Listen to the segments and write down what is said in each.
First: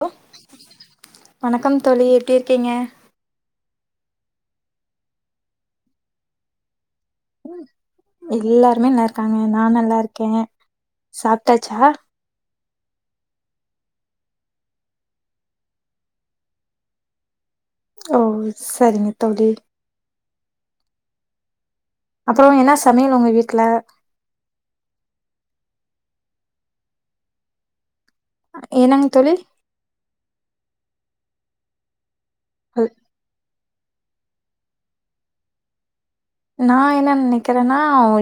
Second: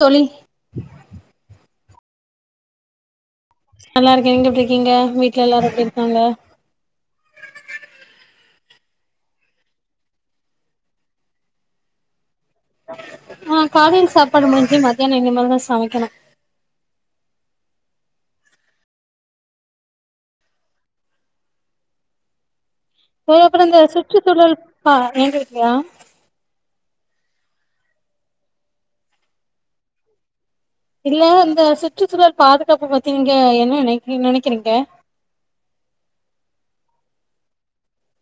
தொழி வணக்கம் தோழி எப்டிருக்கீங்க நல்லாருக்கே நீங்க எப்டி இருக்கீங்க வீட்ல எல்லாரு எப்டி இருக்காங்க எல்லாருமே நல்லாருக்காங்க நா நல்லாருக்கே சாப்டாச்சா ஆ காலைல் சாப்பாடு முடிஞ்சி மத்யானோ இனிமேல்தா சமைக்கணு ஓ சரிங்க தோழி அப்றோ என்னச் [unintelligible] இந்த சுற்றுசூழல் பா எங்க இருக்கயா என்னங் தோழி இல்ல இந்த சுற்றுச்சூழல் பாதுகாப்பு பத்தி நீங்க என்ன நெனைக் நெனைக்கிறீங்க நா என்ன நெனைக்கிறேன்னா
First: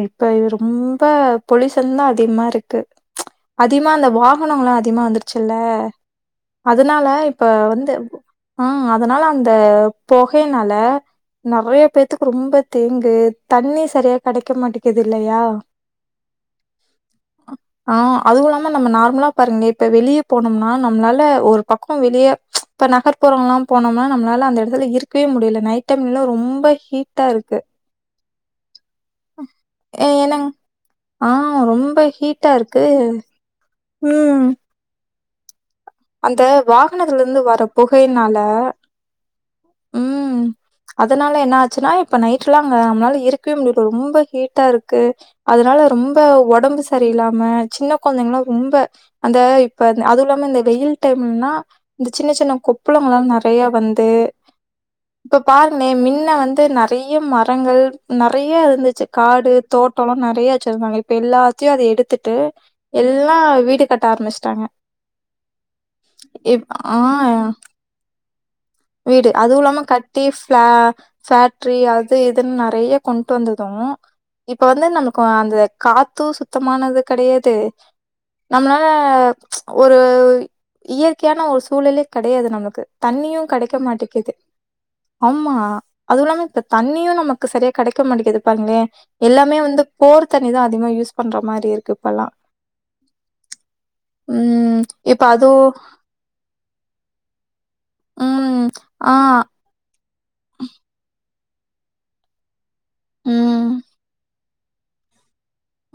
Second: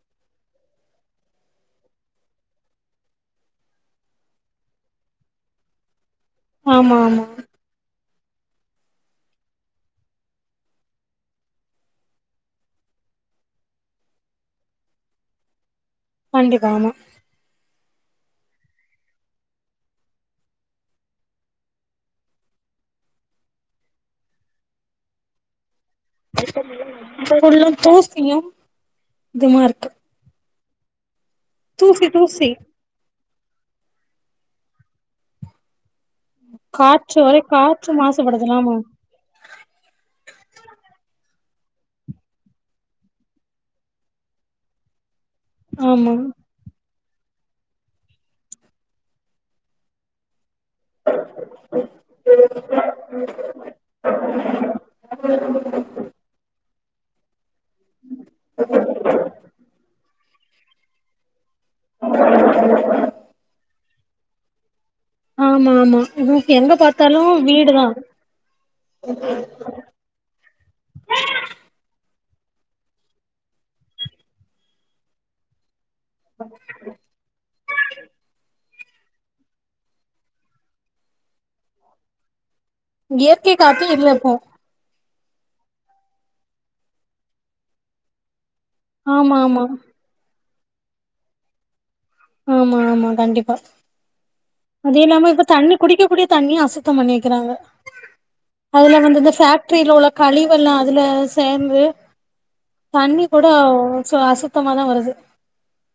இப்ப ரொம்ப பொலிசன்தா அதிகமா இருக்கு அதிமா அந்த வாகனங்களு அதிகமா வந்துருச்சுல்ல ஆமா அதனால ஆமா இப் ப்ப வந்து ஆ அதனால அந்த பொகையனால நெறையப் பேத்துக்கு ரொம்பத் தேங்கு தண்ணி செரியாக் கெடைக்க மாட்டேக்குது இல்லையா கண்டிப்பா ஆமா ஆ அதுவு இல்லாம நம்ம நார்மலாப் பாருங்க இப்ப வெளியப் போனம்னா நம்ளால ஒரு பக்கோ வெளியே இப்ப நகர்ப்புறம்லாம் போனம்னா நம்ளால அந்த எடதுல இருக்கவே முடியல நைட் டைம்ல ரொம்ப ஹீட்டா இருக்கு தூசியும் இதுமாருக்கு எ என்னங ஆ ரொம்ப தூசி ஹீட்டா இருக்கு ம் அந்த காற்று வாகனத்துலருந்து ஒரேக் வர காற்று புகையினால மாசுபடுதலாமா ம். அதனால என்ன ஆச்சுனா இப்ப நைட்டுலா அங்க நம்ளால இருக்வே முடில ரொம்ப ஹீட்டா இருக்கு அதனால ஆமா ரொம்ப ஒடம்புச் சரியில்லாம சின்னக் கொழந்தைங்களா ரொம்ப அந்த இப்ப ந் அதுவு இல்லாம இந்த இப் வெயில் டைம்மில்னா இந்த சின்ன சின்னக் கொப்பளங்கள்லா நெறைய வந்து இப்பப் பாருங்னே மின்ன வந்து நர் றைய்ய மரங்கள் நெறைய இருந்துச்சு காடு தோட்டலா நெறைய வெச்சிருந்தாங்க இப்ப எல்லாத் டியோ அத எடுத்துட்டு எல்லா வீடு கட்ட ஆரம்பிச்ட்டாங்க ஆமா ஆமா உகு எங்கப் ஆ பாத்தாலு வீடுதா வீடு அதுவு [unintelligible] அது இதுன் நெறையக் கொண்டு வந்தது இப்ப வந்து நமக்கு அந்தக் காத்து சுத்தமானது கெடையாது நம்னால ஒரு அவு இயற்கையான ஒரு சூழலேக் கெடையாது நமக்கு தண்ணியுங் இயற்கை கெடைக்க காத்தே இல்ல இப்போ மாட்டேக்கிது அம்மா அதுவு இல்லாம இப்பத் தண்ணியு நமக்கு செரியா கெடைக்க மாட்டிகிது பாருங்ளே ஆமா எல்லாமே ஆமா வந்துப் போர் தண்ணிதா அதிகமா யூஸ் பண்ற மாரி இருக்கு இப்பெல்லா ஆமா ஆமா கண்டிப்பா ம் அது இப்ப இல்லாம இப்பத் அதுவும் தண்ணி குடிக்கக்கூடியத் தண்ணிய அசுத்தம் பண்ணி வெக்கிறாங்க ம். அதுல ஆ. வந்து இந்த ஃபேக் ட்ரில உள்ளக் கழிவெல்லா அதுலச் சேர்ந்து தண்ணி ம். கூடோவ் சு அசுத்தமாதா வருது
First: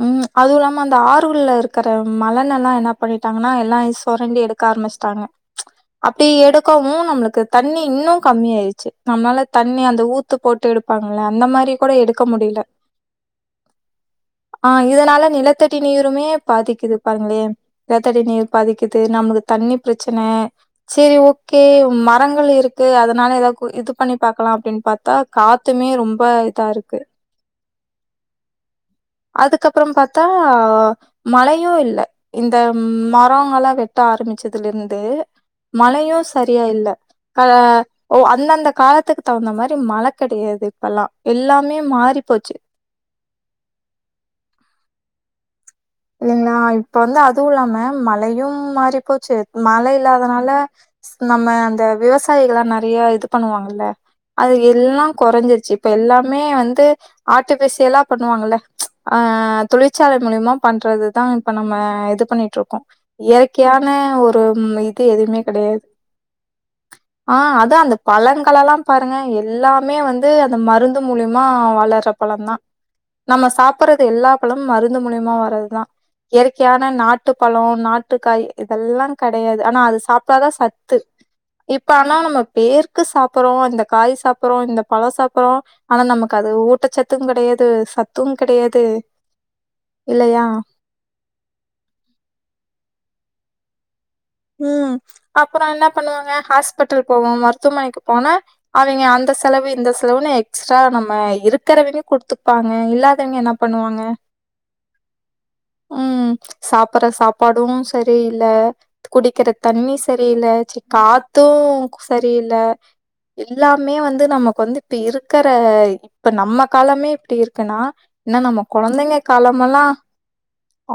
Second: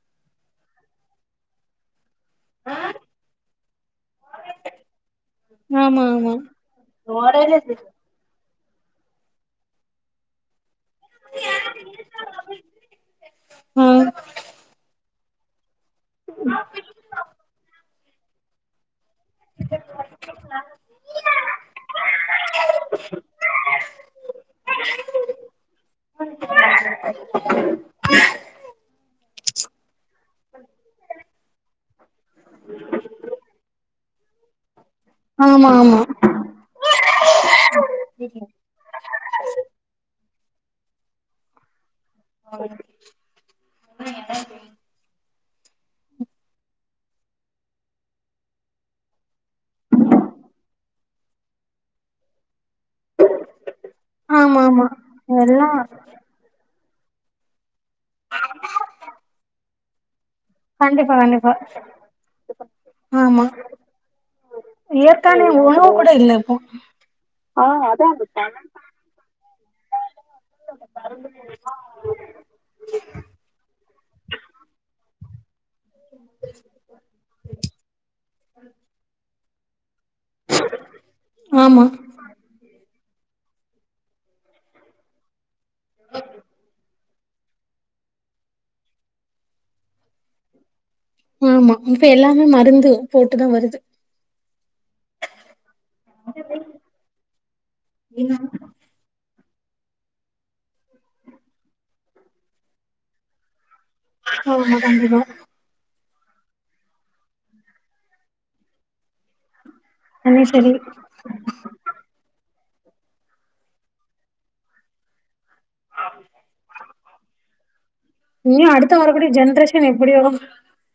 ம் அதுவு இல்லாம அந்த ஆறுள்ல இருக்கற மலன் எல்லா என்னாப் பண்ணிட்டாங்கனா எல்லாயிச் சொரண்டி எடுக்க ஆரமிச்ட்டாங்க ஆமா அப்டி ஆமா எடுக்கவு நம்ளுக்கு தண்ணி இன்னுங் கம்மியாயிர்ச்சு நம்ளால தண்ணி அந்த ஊத்துப் போட்டு எடுப்பாங்கள அந்த மாரி கூட எடுக்க முடில உம் ஆ இத்‌னால நிலத்தடி நீருமே பாதிக்குது பாருங்களே நில‌த்தடி நீர் பாதிக்குது நம்மளுக்கு தண்ணி‌ ப்ரச்சன சேரி ஓகே மரங்கள் இருக்கு அத்னால ஏதாவ்து இது பண்ணி பாக்கலா அப்டின்னு பாத் த்தா காத்துமே ரொம்ப இதா இருக்கு அதுக்கப்பறம் பாத்தா மழையும் இல்ல இந்த மரங்களாம் வெட்ட ஆரம்பிச்சதுல இருந்து ஆமா ஆமா மழையும் சரியா இல்ல அ ஓ அந்தந்த காலத்துக்கு தகுந்த மாத்ரி மழ கடையாது இப்பெல்லா எல்லாமே மாறி போச்சு இல்லைங்களா இப்ப வந்து அதுவு இல்லாம மழையு மாறி போச்சு மழ இல்லாதனால நம்ம அந்த விவசாயிகல்லா நெறைய இது பண்ணுவாங்கல்ல அது ஆமா ஆமா எல்லா எல்லா கொறஞ்சிருச்சு இப்ப எல்லாமே வந்து ஆர்ட்டிஃபிஷியலா பண்ணுவாங்கள்ல அ தொழிற்சால மூலியமா கண்டிப்பா பண்றதுதா இப்ப கண்டிப்பா நம்ம இது பண்ணிட்டு இருக்கோ இயற்கையான ஒரு இது எதுவுமே ஏற்கானவே கெடையாது. உணவு கூட இல்ல இப்போ ஆ அதன் அந்த பழங்களெல்லாம் பாருங்க எல்லாமே வந்து அந்த மருந்து மூலியமா வளர பழம் தா நம்ம சாப்ட்றது எல்லா பழமு மருந்து மூலியமா வா ஏற்கையான நாட்டுப்பழோ நாட்டுக்காய் இதெல்லா கடையாது ஆனா அது சாப் இப்பாதா சத்து ஆமா இப்ப ஆனா நம்ம பேர் ருக்கு சாப்ட்றோ இந்த காய் சாப்ர்றோ இந்த பழோ சாப்பர்றோ ஆனா நமக்கு அது ஊட்டச்சத் த்தும் கெடையாது சத்தும் கெடையாது இல்லையா ஆமா இப்ப எல்லாமே மருந்து போட்டுதா வருது ம் அப்றோ என்ன பண்ணுவாங்க ஹாஸ்பிட்டல் போவோ மருத்துவமனைக்கு போனா அவங்கே அந்த செலவு இந்த செலவுன்னு எக்ஸ்ட்ரா நம்ம இருக்கிறவங்கே குடுத்துப்பாங்க இல்லாதவங்கே என்ன பண்ணுவாங்க உ முடுஞ்சுரு உம் சாப்பட்ற சாப்பாடும் சரியில்ல குடிக்கிற தண்ணி தண்ணி சரியில்ல சரி சேர் காத்தும் சரியில்ல எல்லாமே வந்து நமக்கு வந்து இப்ப இருக்குற இப்ப நம்ம காலமே இப்டி இருக்குன்னா என்ன நம்ம இனி அடுத்த கொழந்தைங்க வரக்கூடிய காலமெல்லா ஜென்ரேஷன் எப்டியோ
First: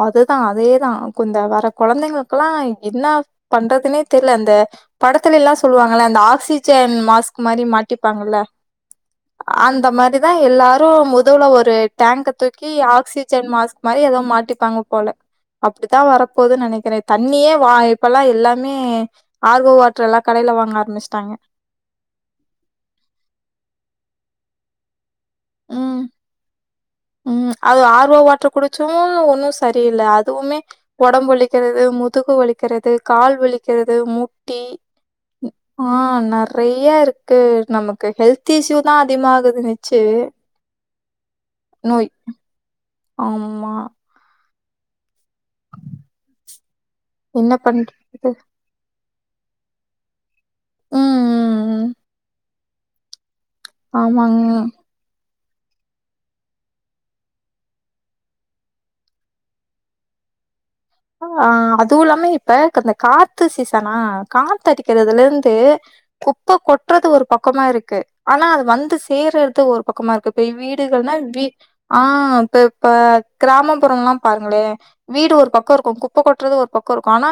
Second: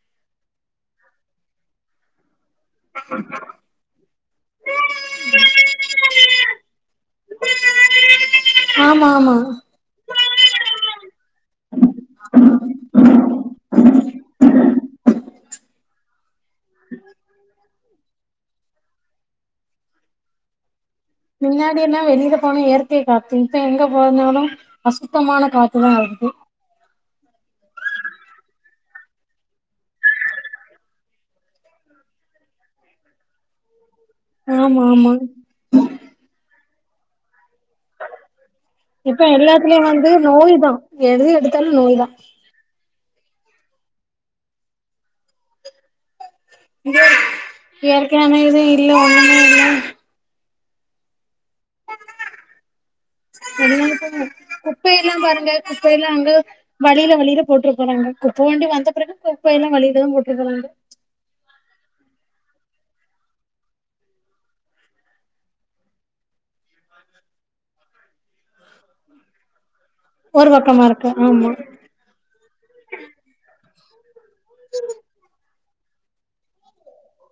அதுதா அதேதான குந்த வர்ற கொழந்தைங்களுக்கெல்லா என்ன பண்றதுனே தெரில அந்த படத்துல எல்லா சொல்லுவாங்கள இந்த ஆக்சிஜன் மாஸ்க் மாதிரி மாட்டிப்பாங்கல்ல ஆமா ஆமா இந்த மாதிரிதான் எல்லாரு முதுல ஒரு டேங்க தூக்கி ஆக்சிஜன் மாஸ்க் மாதிரி ஏதோ மாட்டிப்பாங்க போல அப்டித்தான் வரப்போதுன்னு நெனக்கிறே தண்ணியே இப்பல்லா எல்லாமே ஆர் ‌ஓ வாட்டர் எல்லா கடையில வாங்க ஆரம்பிச்சிட்டாங்க முன்னாடி எல்லா வெளியில போனா இயற்கை காத்து இப்ப எங்க போனாலு அசுத்தமான காத்துதான் இருக்கு உம் அது ஆர் ஓ வாட்டர் குடிச்சு ஒன்னும் சரியில்ல அதுவுமே ஒடம்பு வலிக்கிறது முதுகு வலிக்கிறது கால் வலிக்கிறது மூ ஆமா ஆமா ஆ நெறையா இருக்கு நமக்கு ஹெல்த் இஸ்யூ இப்ப எல்லாத்துலயு வந்து நோய் தான் எது எடுத்தாலு நோய் தா ஆம்மா என்ன யாக்கு [unintelligible] பண்றது நான இது இல்லை ஒன்ன இல்லை ஆஆஆ [unintelligible] ஆமாங்க குப்பைல்லாம் பாருங்க குப்பை எல்லாம் அங்க வழியில வழியில போட்டுரு போறாங்க குப்பை வண்டி வந்த பிறகு குப்பை எல்லாம் வழியிலதான் போட்டுரு போறாங்க ஆ அதும் இல்லாம இப்ப இந்த காத்து சீசனா காத்து அடிக்கிறதுல இருந்து குப்பை கொட்றது ஒரு பக்கமா இருக்கு ஆனா அது வந்து சேர்றது ஒரு பக்கமா இருக்கு இப்ப ஒரு பக்கமா இருக்கு வீடுகள்னா வ ஆமா ஆ இப்ப இப்ப கிராமப்புறமெல்லாம் பாருங்களே வீடு ஒரு பக்கம் குப்பை கொட்டுறது ஒரு பக்கம் இருக்கும் ஆனா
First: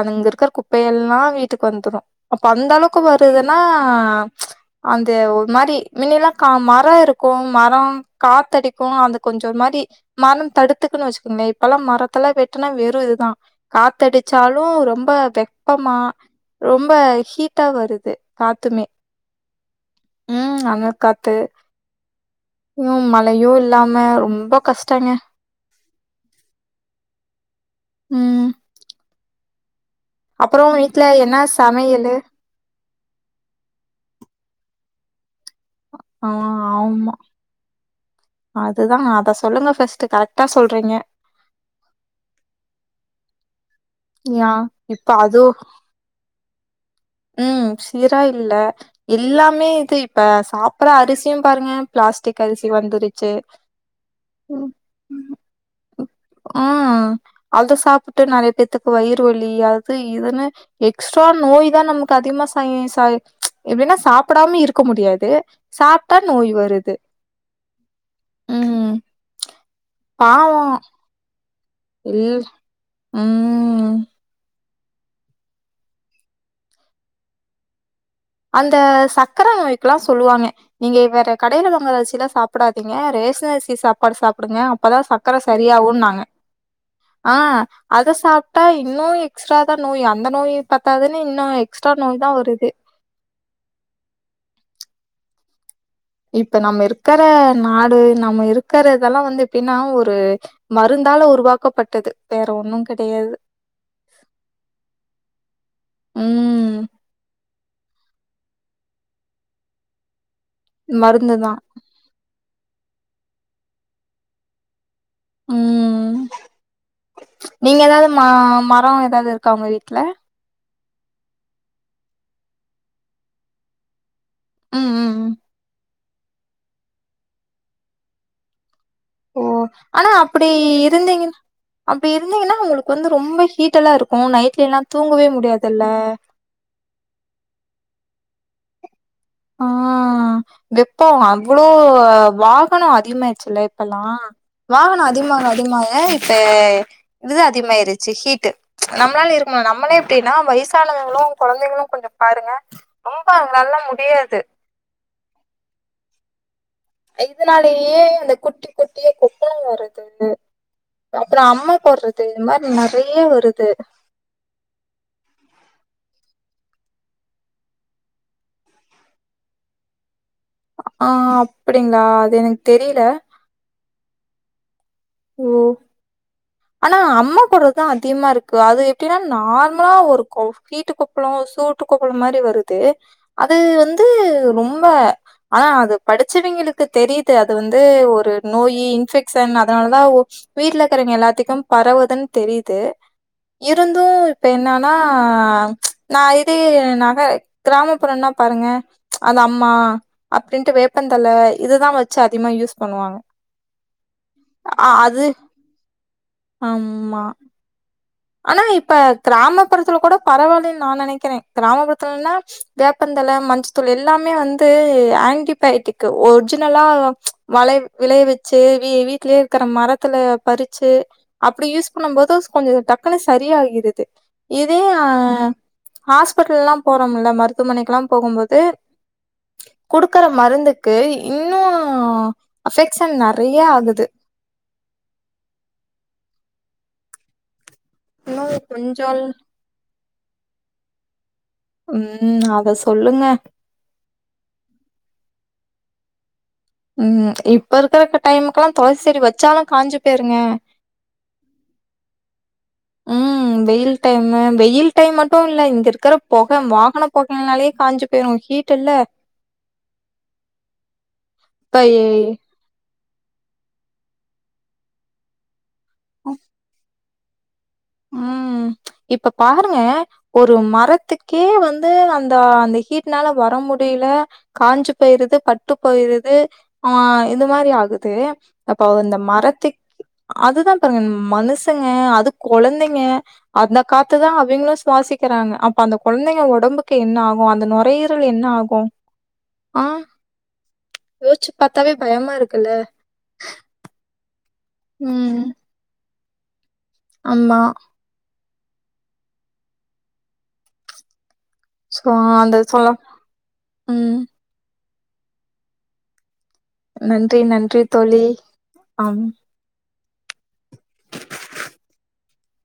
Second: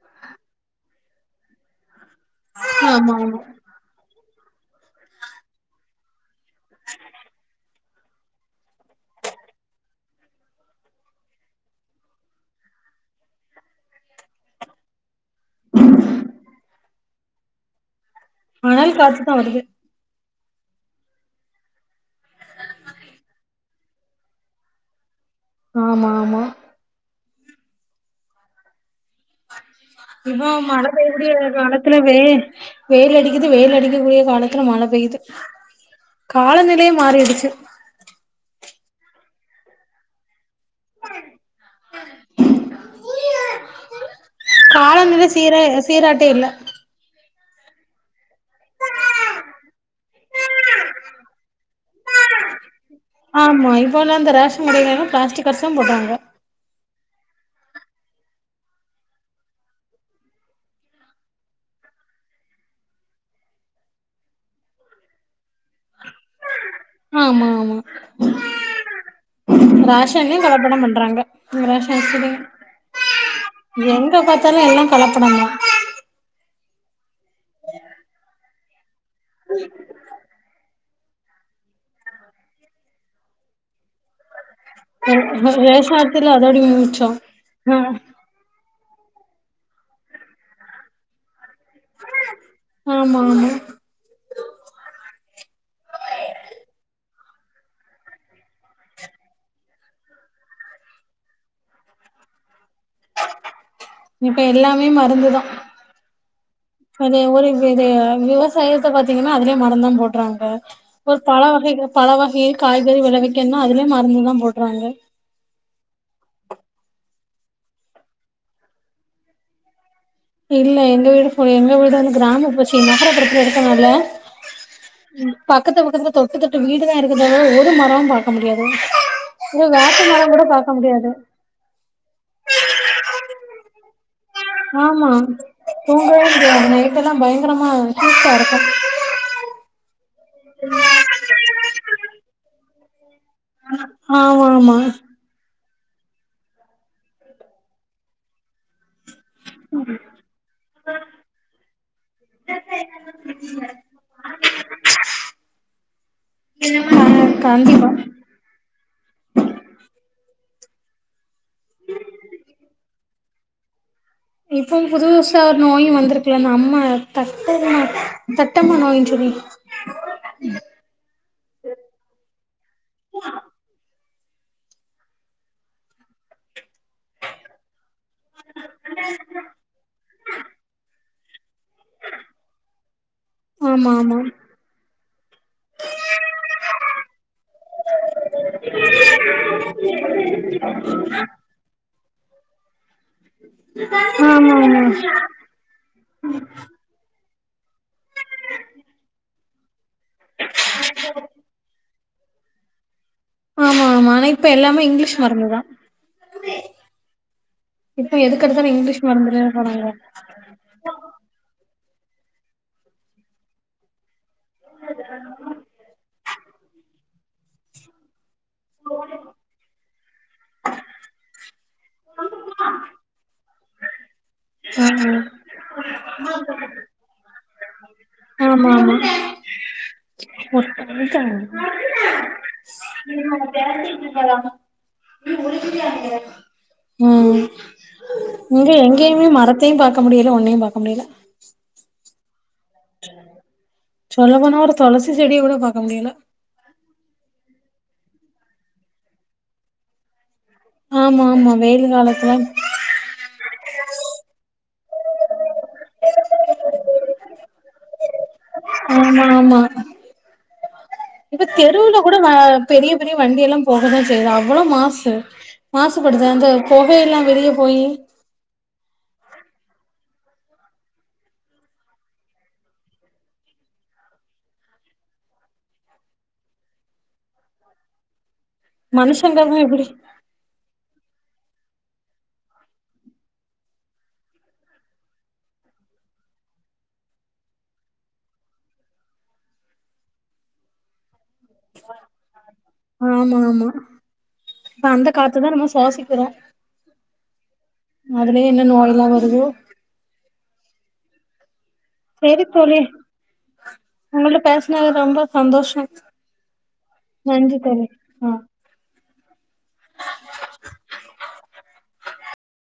அங்க இருக்கிற குப்பையெல்லாம் வீட்டுக்கு வந்துடும் அப்ப அந்த அளவுக்கு ஆமா ஆமா வருதுன்னா அந்த ஒரு மாதிரி முன்னல்லாம் மர இருக்கும் மரம் காத்தடிக்கும் அது கொஞ்சம் ஒரு மாதிரி மரம் தடுத்துக்குன்னு வச்சுக்கங்களேன் இப்பெல்லாம் மரத்துல வெட்டு வெறும் இதுதான் காத்தடிச்சாலும் ரொம்ப வெப்பமா ரொம்ப ஹீட்டா வருது காத்துமே அனல் காத்துதா வருது ம் அனல் காத்து யும் மழையும் இல்லாம ரொம்ப கஷ்டங்க ஆமாமாமா ம் இப்ப அப்புறோ மழை வீட்ல என்ன பெய்ற சமையலு காலத்துலவே வெயில் அடிக்குது வெயில் அடிக்கக்கூடிய காலத்துல மழை பெயுது ஆ காலநிலைய மாறிடுச்சு அதுதான் அதை சொல்லுங்க ஃபர்ஸ்ட் கரெக்ட்டா சொல்றீங்க யா இப்ப காலநிலை அது சீர சீராட்ட இல்ல ம் சீரா இல்ல எல்லாமே இது இப்ப சாப்பற அரிசியும் பாருங்க பிளாஸ்டிக் அரிசி வந்துருக்கு ஆமா இப்பல்லாம் அந்த ரேஷன் கடையில பிளாஸ்டிக் அரிசி தான் போட்றாங்க ஆஹ் அத சாப்பிட்டு நிறைய பேத்துக்கு வயிறு வலி அது இதுன்னு எக்ஸ்ட்ரா நோய் தான் நம்ம அதிகமா ச சை சை எப்படின்னா சாப்பிடாம இருக்க முடியாது சாப்பிட்டா நோய் வருது ஆ ஆமா ஆமா ம் ரேஷன்லயும் பாவோ கலப்படம் பண்றாங்க ரேஷன் அரிசியிலும் இல் ம் எங்க பாத்தாலும் எல்லாம் கலப்படந்தா அந்த சக்கர அ வக்கல்லாம் சொல்லுவாங்க நீங்க வேற கடையில வாங்கற அரிசியெல்லாம் சாப்பிடாதீங்க ரேஷன் அரிசி சா ப்பாடு சாப்பிடுங்க அப்பதான் சக்கரை ரேஷன் சரியாகும்ன்னாங்க அரிசில அதோட மிச்சோ ஆ அத சா பா இன்னும் எக்ஸ்ட்ரா தான் நோய் அந்த நோய் பத்தாதுன்னு இன்னும் எக்ஸ்ட்ரா நோய் தான் வருது ஆமாமாமா இப்ப நம்ம இருக்கிற நாடு நம்ம இருக்கிறதெல்லாம் வந்து எப்படின்னா ஒரு மருந்தால உருவாக்கப்பட்டது வேற ஒன்னும் கிடையாது இப்ப எல்லாமே மருந்துதான் ம் அது ஒரு விவசாயத்தை பாத்தீங்கன்னா அதுலயே உரந்தான் போடடறாங்க ஒரு பழ மருந்துதா வகைகள் பழவகை காய்கறி விளைவிக்கணுனா அதுலயே மருந்து தான் போட்றாங்க உம் நீங்க ஏதாவது ம மரம் எதாவது இருக்கா உங்க வீட்டுல இல்ல எங்க வீடு போ எங்க வீடு வந்து கிராம போச்சு நகரத்து புரத்தல இருக்கறதுனால ம் ம் ம் பக்கத்து பக்கத்துல தொட்டு தொட்டு வீடுதான் இருக்குதா தவிர ஒரு மரமும் பாக்க முடியாது ஓ இ வேப்ப மரம் கூட பாக்க முடியாது அப்படி இருந்தீங்கன்னா உங்களுக்கு வந்து ரொம்ப ஹீட் எல்லாம் இருக்கும் நைட்ல எல்லாம் தூங்கவே முடியாதுல்ல நேத்தெல்லா பயங்கரமா [inaudible] ஆ வெப்போ அவ்ளோ வாகனோ அதிகமாயிடுச்சுல்ல இப்பல்லா ஆமா ஆமா வாகனோ அதிகமாக அதிகமாக இப்ப இதுதா அதிகமாயிருச்சு ஹீட்டு நம்மளால இருக் கமா நம்மளே இப்டின்னா வயசானவங்களு கொழந்தைகளு கொஞ்ச பாருங்க ரொம்ப அவங்கனால்லா முடியா ஆ கண்டிப்பா இதனாலயே அந்த குட்டி துது அப்றோ அம்ம போட்றது இது மாரி நெறையா வருது இப்பவு புதுசா ஒரு நோயு வந்துருக்கல அம்ம தட்டம்ம தட்டம்ம நோயின் சொல்லி ஆ அப்டிங்ளா அது எனக்கு தெரில ஓ ஆனா அம்மா போட்ற தா அதிகமா இருக்கு அது எப்டின்னா நார்மலா ஒரு [unintelligible] ஹீட்டு கொப்ளோ சூட்டு கொப்ளோம் மாரி வருது அது ஆமா வந்து ஆமா ரொம்ப ஆனா அது படிச்சவைங்களுக்கு தெரியிது அது வந்து ஒரு நோயி இன்பெக்ஷன் அதனாலதா வீட்ல இருக்கறவங்க எல்லாத்துக்கு பரவுதுன் தெரிய்து இருந்து இப்ப ஆமா ஆமா என்னான்னா நா இது நக கிராமப்புறன்னா பாருங்க அது அம்மா அப்டின்ட்டு வேப்பந்தழ இதுதா வச்சு அதிகமா யூஸ் பண்ணுவாங்க ஆமா ஆமா ஆனா இப்ப எல்லாமே இங்கிலீஷ் மருந்துதா ஆம்மா இப்ப ஆனா எதுக்கெடுத்தாலு இப்ப இங்கிலீஷ் மருந்துல போறாங்க கிராமப்புறத்துல கூட பரவால்லன் நா நெனைக்கிறே கிராமப்புறத்திலன்னா வேப்பந்தழ மஞ்ச தூள் எல்லாமே வந்து ஆன்டிபயட்டிக் ஒரிஜினலா வளை விளைவி சேரி வீட்லயே இருக்கிற மரத்துல பறிச்சு அப்டி யூஸ் பண்ணும் போது கொஞ்சோ டக் குனு சரியாகிருது இதே ஆ ஹாஸ்பிட்டல்லா போறோம்ல மருத் துவமனைக்குலா போகும்போது ஆமா ஆமா குடுக்குற ஒரு மருந்துக்கு இன்னு அஃபெக்ஷன் நெறையா ஆகுது ம் இன்னு இங்க கொஞ்சோ எங்கய்மே மர த்தையு பாக்க முடிய்ல ஒன்னையு பாக்க முடிய்ல ம் அத சொல்லுங்க சொல்ல போனா ஒரு தொளசி செடிய கூட பாக்க முடியில ம் இப்ப இருக்கற டைம்குல்லா தொளசி செடி வச்சாலு காஞ்சு போயிருங்க ஆமா ஆமா வெயிலு காலத்துல ம் [inaudible] வெயில் டைமு வெயில் டைம் மட்டு இல்ல இங்க இருக்கிற பொக வாகன பொகைனாலே காஞ்சு போயிடு ஹீ ஆமா ஆமா இப்ப தெருல கூட ம பெரிய பெரிய வண்டி எல்லா போகதா செய்யிது அவ்ளோ மாசு மாசுபடுது அந்த பொகையெல்லா வெளில போயி ம். இப்ப பாருங்க ஒரு மரத்துக்கே வந்து அந்த அந்த ஹீட்னால வர முடியில காஞ்சு போயிருது பட்டு போயிருது ஆ இந்த மாரி ஆகுது அப்ப இந்த மனுஷங்கல்லா மரத்துக் எப்டி அதுதா பாருங்க மனுசங்க அது கொழந்தைங்க அந்த காத்துதா அவுங்களு சுவாசிக்கிறாங்க அப்ப அந்த கொழந்தைங்க ஒடம்புக்கு என்ன ஆகு அந்த நொரையீரல் என்ன ஆ கு ஆ யோஸ்ச்சி பாத்தாலே பயமா இருக்குல்ல ஆமா ஆமா இப்ப அந்த ம். காத்துதா நம்ம சுவாசிக்கிறோ ஆமா அதுலே என்ன நோய்லா வருதோ சோ செரி அந்த தோழி சொல்ல ம். உங்கள்ட்ட பேசுனது ரொம்ப சந்தோஷோ நன்றி நன்றி தோழி ஆம்